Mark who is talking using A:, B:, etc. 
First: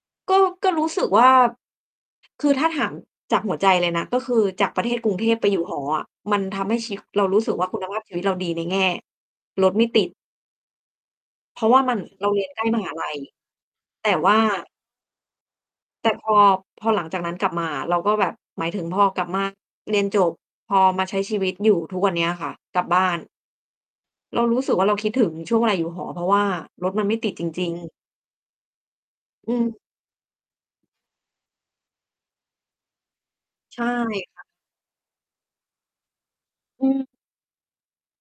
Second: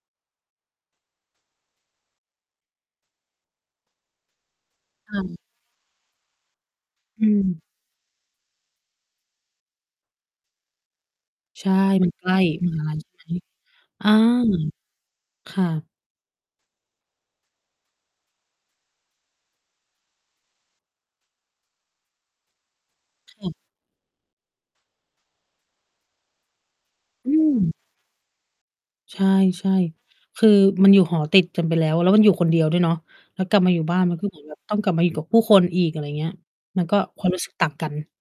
A: ก็ ก็รู้สึกว่า คือถ้าถามจากหัวใจเลยนะ ก็คือจากประเทศกรุงเท
B: เออ
A: พไปอยู่หออะ มันทำให้ชีวิ
B: อ
A: เรา
B: ื
A: รู้สึก
B: ม
A: ว่าคุณภาพชีวิตเราดีในแง่ รถไม่ติด เพ
B: ใ
A: ร
B: ช
A: าะ
B: ่
A: ว่ามัน
B: มันใก
A: เรา
B: ล้
A: เรียน ใกล้
B: ม
A: ม
B: หา
A: หา
B: ลัย
A: ล
B: ใช
A: ั
B: ่
A: ย
B: ไหม?
A: แ
B: อ
A: ต
B: า
A: ่ว่า
B: ค่ะ
A: แต่พอ พอหลังจากนั้นกลับมาอะ เราก็แบบ หมายถึงพอกลับ มา เรียนจบ พอมาใช้ชีวิตอยู่ทุกวันเนี้ยค่ะ กลับบ้าน
B: ค่ะ
A: เรารู้สึกว่า เราคิดถึงช่วงเวลาอยู่หอ เพราะว่ารถมันไม่ต
B: อ
A: ิ
B: ื
A: ดจริง
B: ม
A: ๆ
B: ใช่
A: อื
B: ใช่
A: ม
B: คือมันอยู่หอติดกันไปแล้ว แล้วมันอยู่คนเดียวด้วยเนาะ แล้วกลับมา
A: ใ
B: อ
A: ช
B: ยู่
A: ่
B: บ้านมันก็เ
A: ค
B: หมือ
A: ่ะ
B: นแบบ ต้องกลับมาอยู่กับผู้คนอีก อะไรอย่างเงี้ย ม
A: อ
B: ั
A: ื
B: นก็
A: ม
B: ความรู้สึกต่างกัน